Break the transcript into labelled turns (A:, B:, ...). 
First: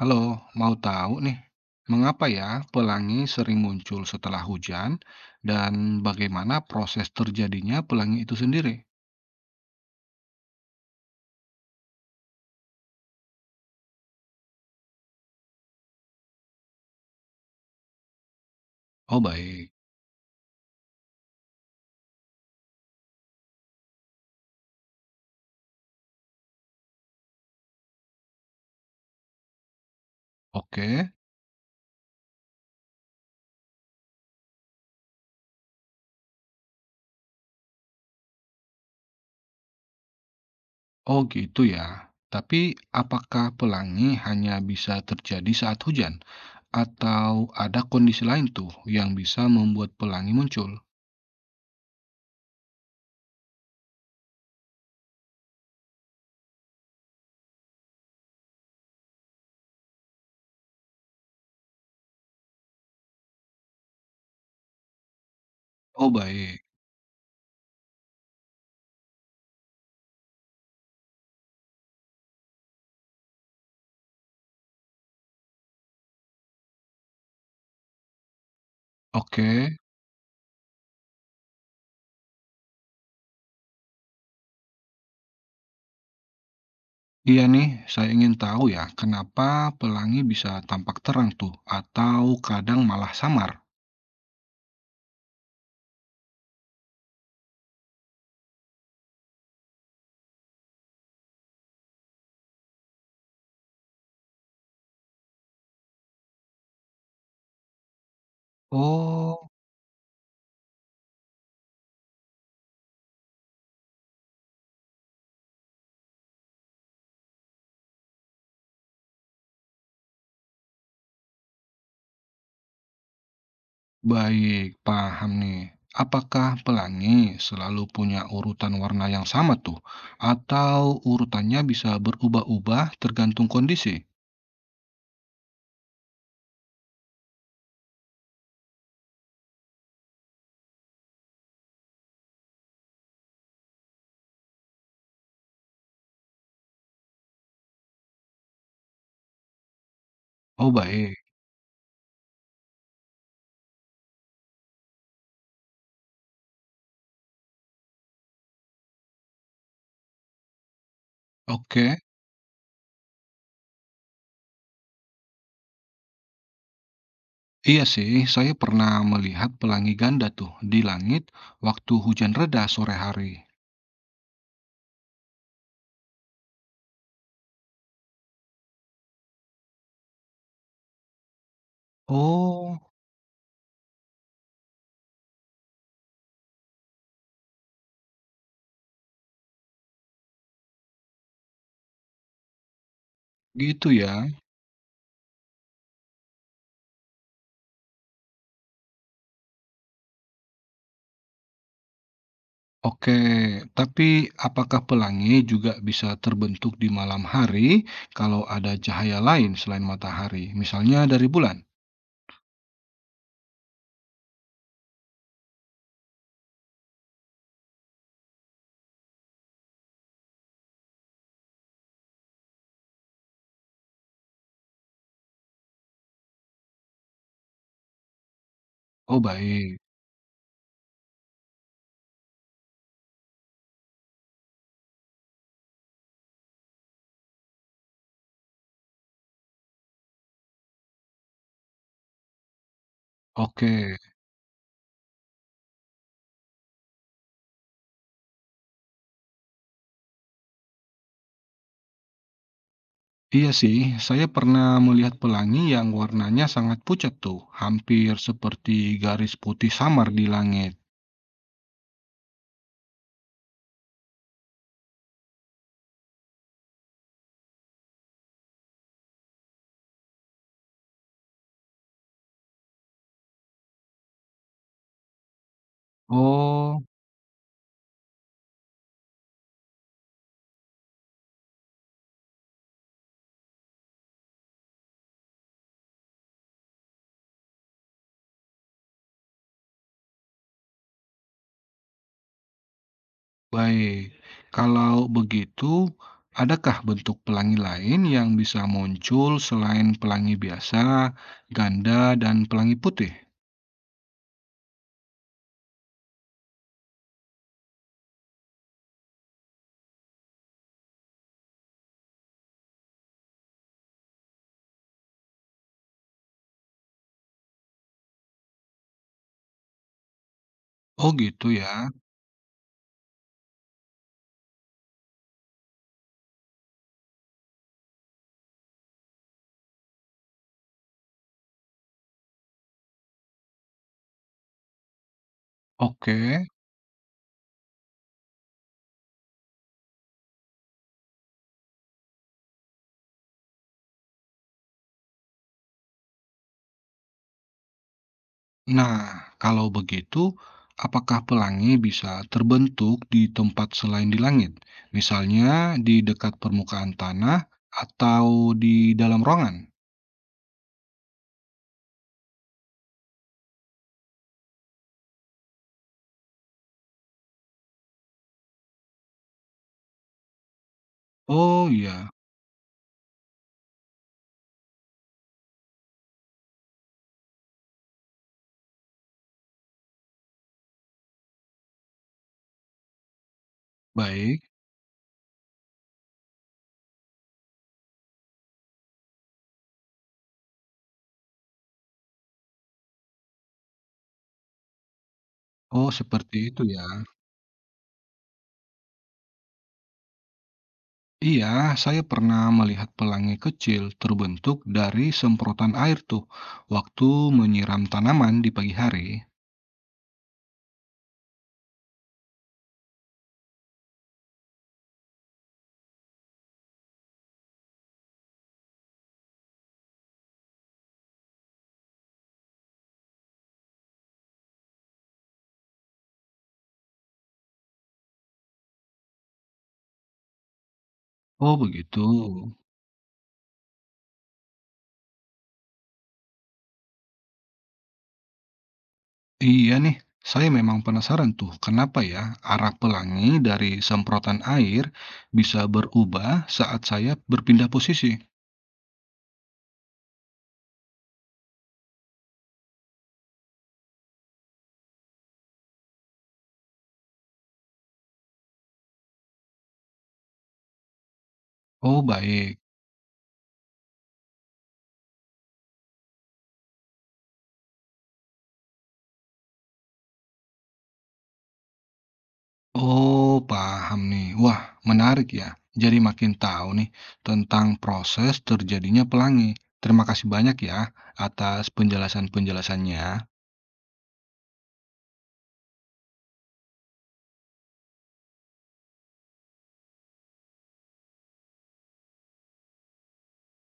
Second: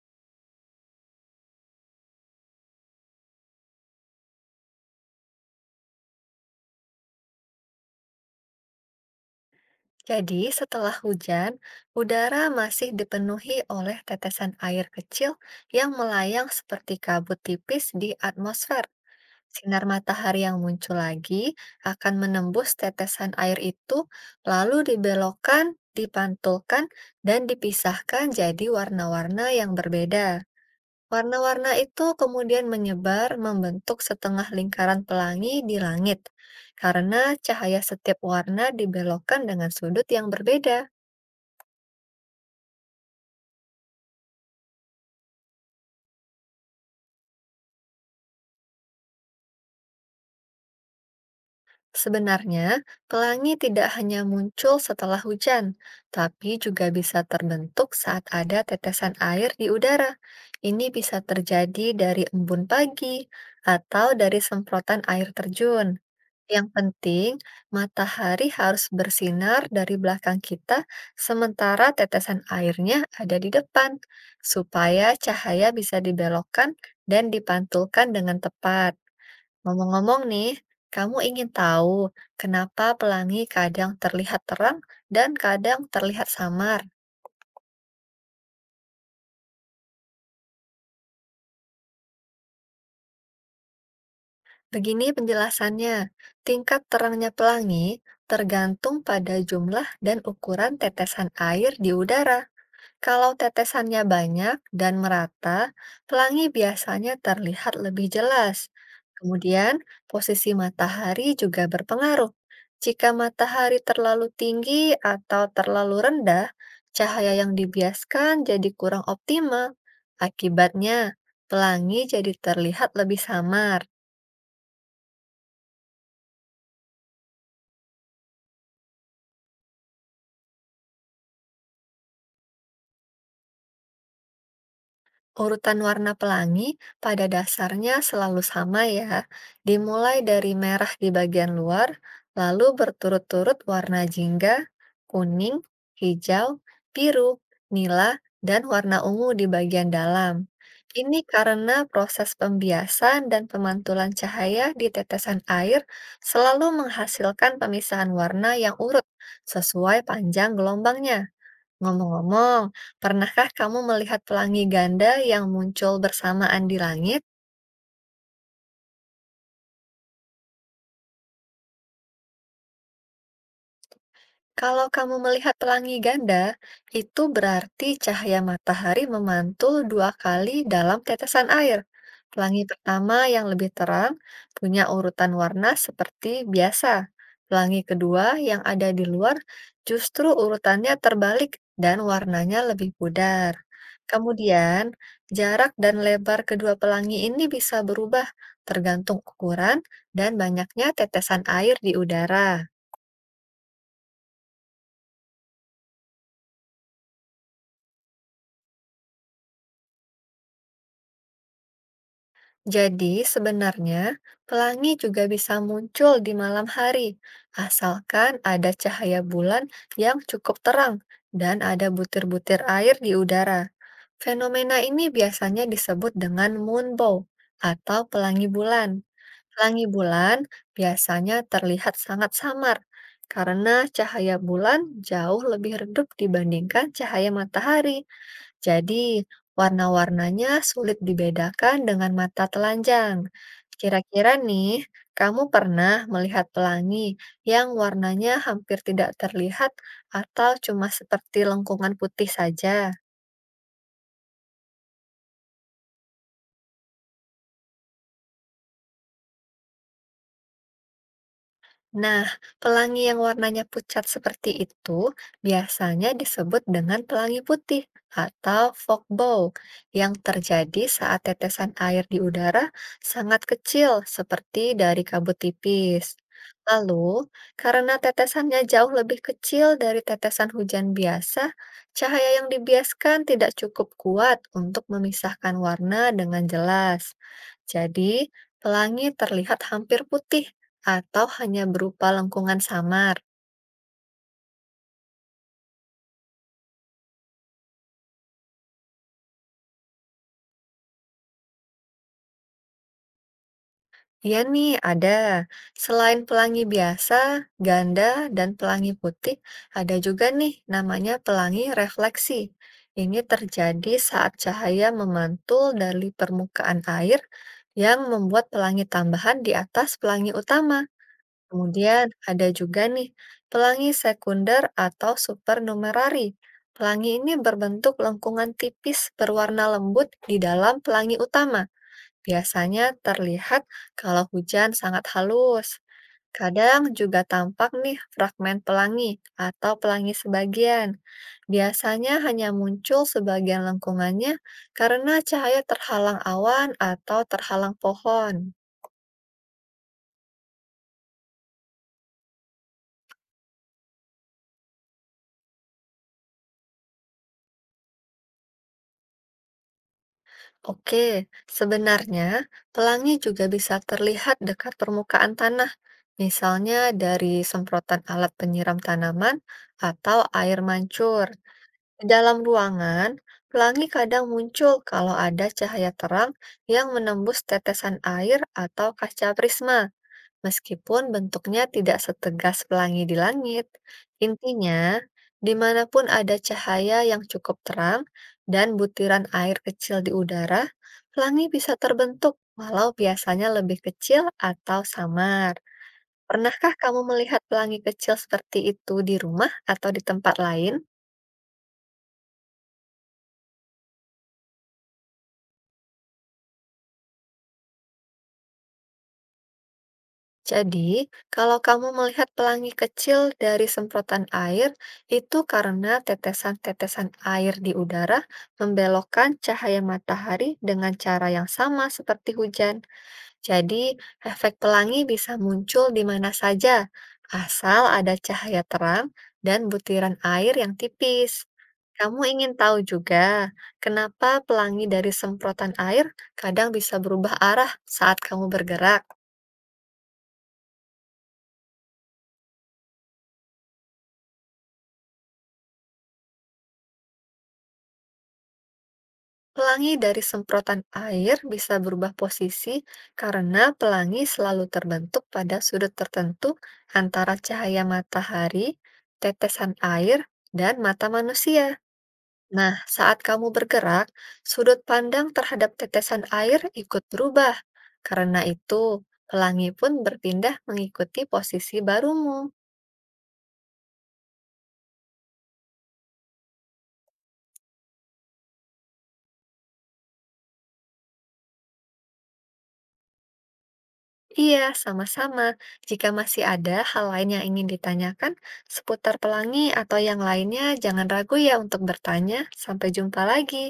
A: Halo, mau tahu nih, mengapa ya pelangi sering muncul setelah hujan dan bagaimana proses terjadinya pelangi itu sendiri?
B: Jadi, setelah hujan, udara masih dipenuhi oleh tetesan air kecil yang melayang seperti kabut tipis di atmosfer.
A: Oh baik,
B: Sinar matahari yang muncul lagi akan menembus tetesan air itu, lalu dibelokkan, dipantulkan, dan dipisahkan jadi warna-warna yang berbeda.
A: oke,
B: Warna-warna itu kemudian menyebar membentuk setengah lingkaran pelangi di langit, karena cahaya setiap warna dibelokkan dengan sudut yang berbeda.
A: oh gitu ya. Tapi apakah pelangi hanya bisa terjadi saat hujan atau ada kondisi lain tuh yang bisa membuat pelangi muncul?
B: Sebenarnya, pelangi tidak hanya muncul setelah hujan, tapi juga bisa terbentuk saat ada tetesan air di udara. Ini bisa terjadi dari embun pagi atau dari semprotan air terjun.
A: Oh baik,
B: Yang penting, matahari harus bersinar dari belakang kita, sementara tetesan airnya ada di depan, supaya cahaya bisa dibelokkan dan dipantulkan dengan tepat.
A: oke.
B: Ngomong-ngomong nih, kamu ingin tahu kenapa pelangi kadang terlihat terang dan kadang terlihat samar?
A: Iya nih, saya ingin tahu ya, kenapa pelangi bisa tampak terang tuh atau kadang malah samar?
B: Begini penjelasannya, tingkat terangnya pelangi tergantung pada jumlah dan ukuran tetesan air di udara. Kalau tetesannya banyak dan merata, pelangi biasanya terlihat lebih jelas.
A: Oh,
B: Kemudian, posisi matahari juga berpengaruh. Jika matahari terlalu tinggi atau terlalu rendah, cahaya yang dibiaskan jadi kurang optimal. Akibatnya, pelangi jadi terlihat lebih samar.
A: baik, paham nih. Apakah pelangi selalu punya urutan warna yang sama tuh? Atau urutannya bisa berubah-ubah tergantung kondisi?
B: Urutan warna pelangi pada dasarnya selalu sama ya, dimulai dari merah di bagian luar, lalu berturut-turut warna jingga, kuning, hijau, biru, nila, dan warna ungu di bagian dalam.
A: Oh baik,
B: Ini karena proses pembiasan dan pemantulan cahaya di tetesan air selalu menghasilkan pemisahan warna yang urut sesuai panjang gelombangnya.
A: oke.
B: Ngomong-ngomong, pernahkah kamu melihat pelangi ganda yang muncul bersamaan di langit?
A: Iya sih, saya pernah melihat pelangi ganda tuh di langit waktu hujan reda sore hari.
B: Kalau kamu melihat pelangi ganda, itu berarti cahaya matahari memantul 2 kali dalam tetesan air. Pelangi
A: Oh,
B: pertama yang lebih terang punya urutan warna seperti biasa. Pelangi kedua yang ada di luar justru urutannya terbalik dan warnanya lebih pudar.
A: gitu ya.
B: Kemudian, jarak dan lebar kedua pelangi ini bisa berubah tergantung ukuran dan banyaknya tetesan air di udara.
A: Oke, tapi apakah pelangi juga bisa terbentuk di malam hari kalau ada cahaya lain selain matahari, misalnya dari bulan?
B: Jadi, sebenarnya pelangi juga bisa muncul di malam hari, asalkan ada cahaya bulan yang cukup terang dan ada butir-butir air di udara. Fenomena ini biasanya disebut dengan moonbow atau pelangi bulan.
A: Oh baik.
B: Pelangi bulan biasanya terlihat sangat samar karena cahaya bulan jauh lebih redup dibandingkan cahaya matahari. Jadi, warna-warnanya sulit dibedakan dengan mata telanjang.
A: Oke,
B: Kira-kira nih, kamu pernah melihat pelangi yang warnanya hampir tidak terlihat atau cuma seperti lengkungan putih saja?
A: iya sih, saya pernah melihat pelangi yang warnanya sangat pucat tuh, hampir seperti garis putih samar di langit.
B: Nah, pelangi yang warnanya pucat seperti itu biasanya disebut dengan pelangi putih atau fog bow yang terjadi saat tetesan air di udara sangat kecil seperti dari kabut tipis.
A: Oh,
B: Lalu, karena tetesannya jauh lebih kecil dari tetesan hujan biasa, cahaya yang dibiaskan tidak cukup kuat untuk memisahkan warna dengan jelas. Jadi, pelangi terlihat hampir putih atau hanya berupa lengkungan samar?
A: baik. Kalau begitu, adakah bentuk pelangi lain yang bisa muncul selain pelangi biasa, ganda, dan pelangi putih?
B: Iya nih, ada. Selain pelangi biasa, ganda, dan pelangi putih, ada juga nih namanya pelangi refleksi. Ini terjadi saat cahaya memantul dari permukaan air yang membuat pelangi tambahan di atas pelangi utama.
A: Oh gitu ya.
B: Kemudian ada juga nih pelangi sekunder atau supernumerari. Pelangi ini berbentuk lengkungan tipis berwarna lembut di dalam pelangi utama. Biasanya terlihat kalau hujan sangat halus.
A: Oke.
B: Kadang juga tampak nih fragmen pelangi atau pelangi sebagian. Biasanya hanya muncul sebagian lengkungannya karena cahaya terhalang awan atau terhalang pohon.
A: Nah, kalau begitu, apakah pelangi bisa terbentuk di tempat selain di langit? Misalnya di dekat permukaan tanah atau di dalam ruangan?
B: Oke, sebenarnya pelangi juga bisa terlihat dekat permukaan tanah, misalnya dari semprotan alat penyiram tanaman atau air mancur.
A: Oh
B: Di
A: iya,
B: dalam ruangan, pelangi kadang muncul kalau ada cahaya terang yang menembus tetesan air atau kaca prisma, meskipun bentuknya tidak setegas pelangi di langit.
A: baik.
B: Intinya, dimanapun ada cahaya yang cukup terang dan butiran air kecil di udara, pelangi bisa terbentuk, walau biasanya lebih kecil atau samar.
A: Oh, seperti itu
B: Pernahkah
A: ya.
B: kamu melihat pelangi kecil seperti itu di rumah atau di tempat lain?
A: Iya, saya pernah melihat pelangi kecil terbentuk dari semprotan air tuh waktu menyiram tanaman di pagi hari.
B: Jadi, kalau kamu melihat pelangi kecil dari semprotan air, itu karena tetesan-tetesan air di udara membelokkan cahaya matahari dengan cara yang sama seperti hujan. Jadi, efek pelangi bisa muncul di mana saja, asal ada cahaya terang dan butiran air yang tipis.
A: Oh, begitu.
B: Kamu ingin tahu juga kenapa pelangi dari semprotan air kadang bisa berubah arah saat kamu bergerak?
A: Iya nih, saya memang penasaran tuh kenapa ya arah pelangi dari semprotan air bisa berubah saat saya berpindah posisi.
B: Pelangi dari semprotan air bisa berubah posisi karena pelangi selalu terbentuk pada sudut tertentu antara cahaya matahari, tetesan air, dan mata manusia.
A: Oh baik,
B: Nah, saat kamu bergerak, sudut pandang terhadap tetesan air ikut berubah. Karena itu, pelangi pun berpindah mengikuti posisi barumu.
A: oh paham nih. Wah menarik ya. Jadi makin tahu nih tentang proses terjadinya pelangi. Terima kasih banyak ya atas penjelasan-penjelasannya.
B: Iya, sama-sama. Jika masih ada hal lain yang ingin ditanyakan seputar pelangi atau yang lainnya, jangan ragu ya untuk bertanya. Sampai jumpa lagi.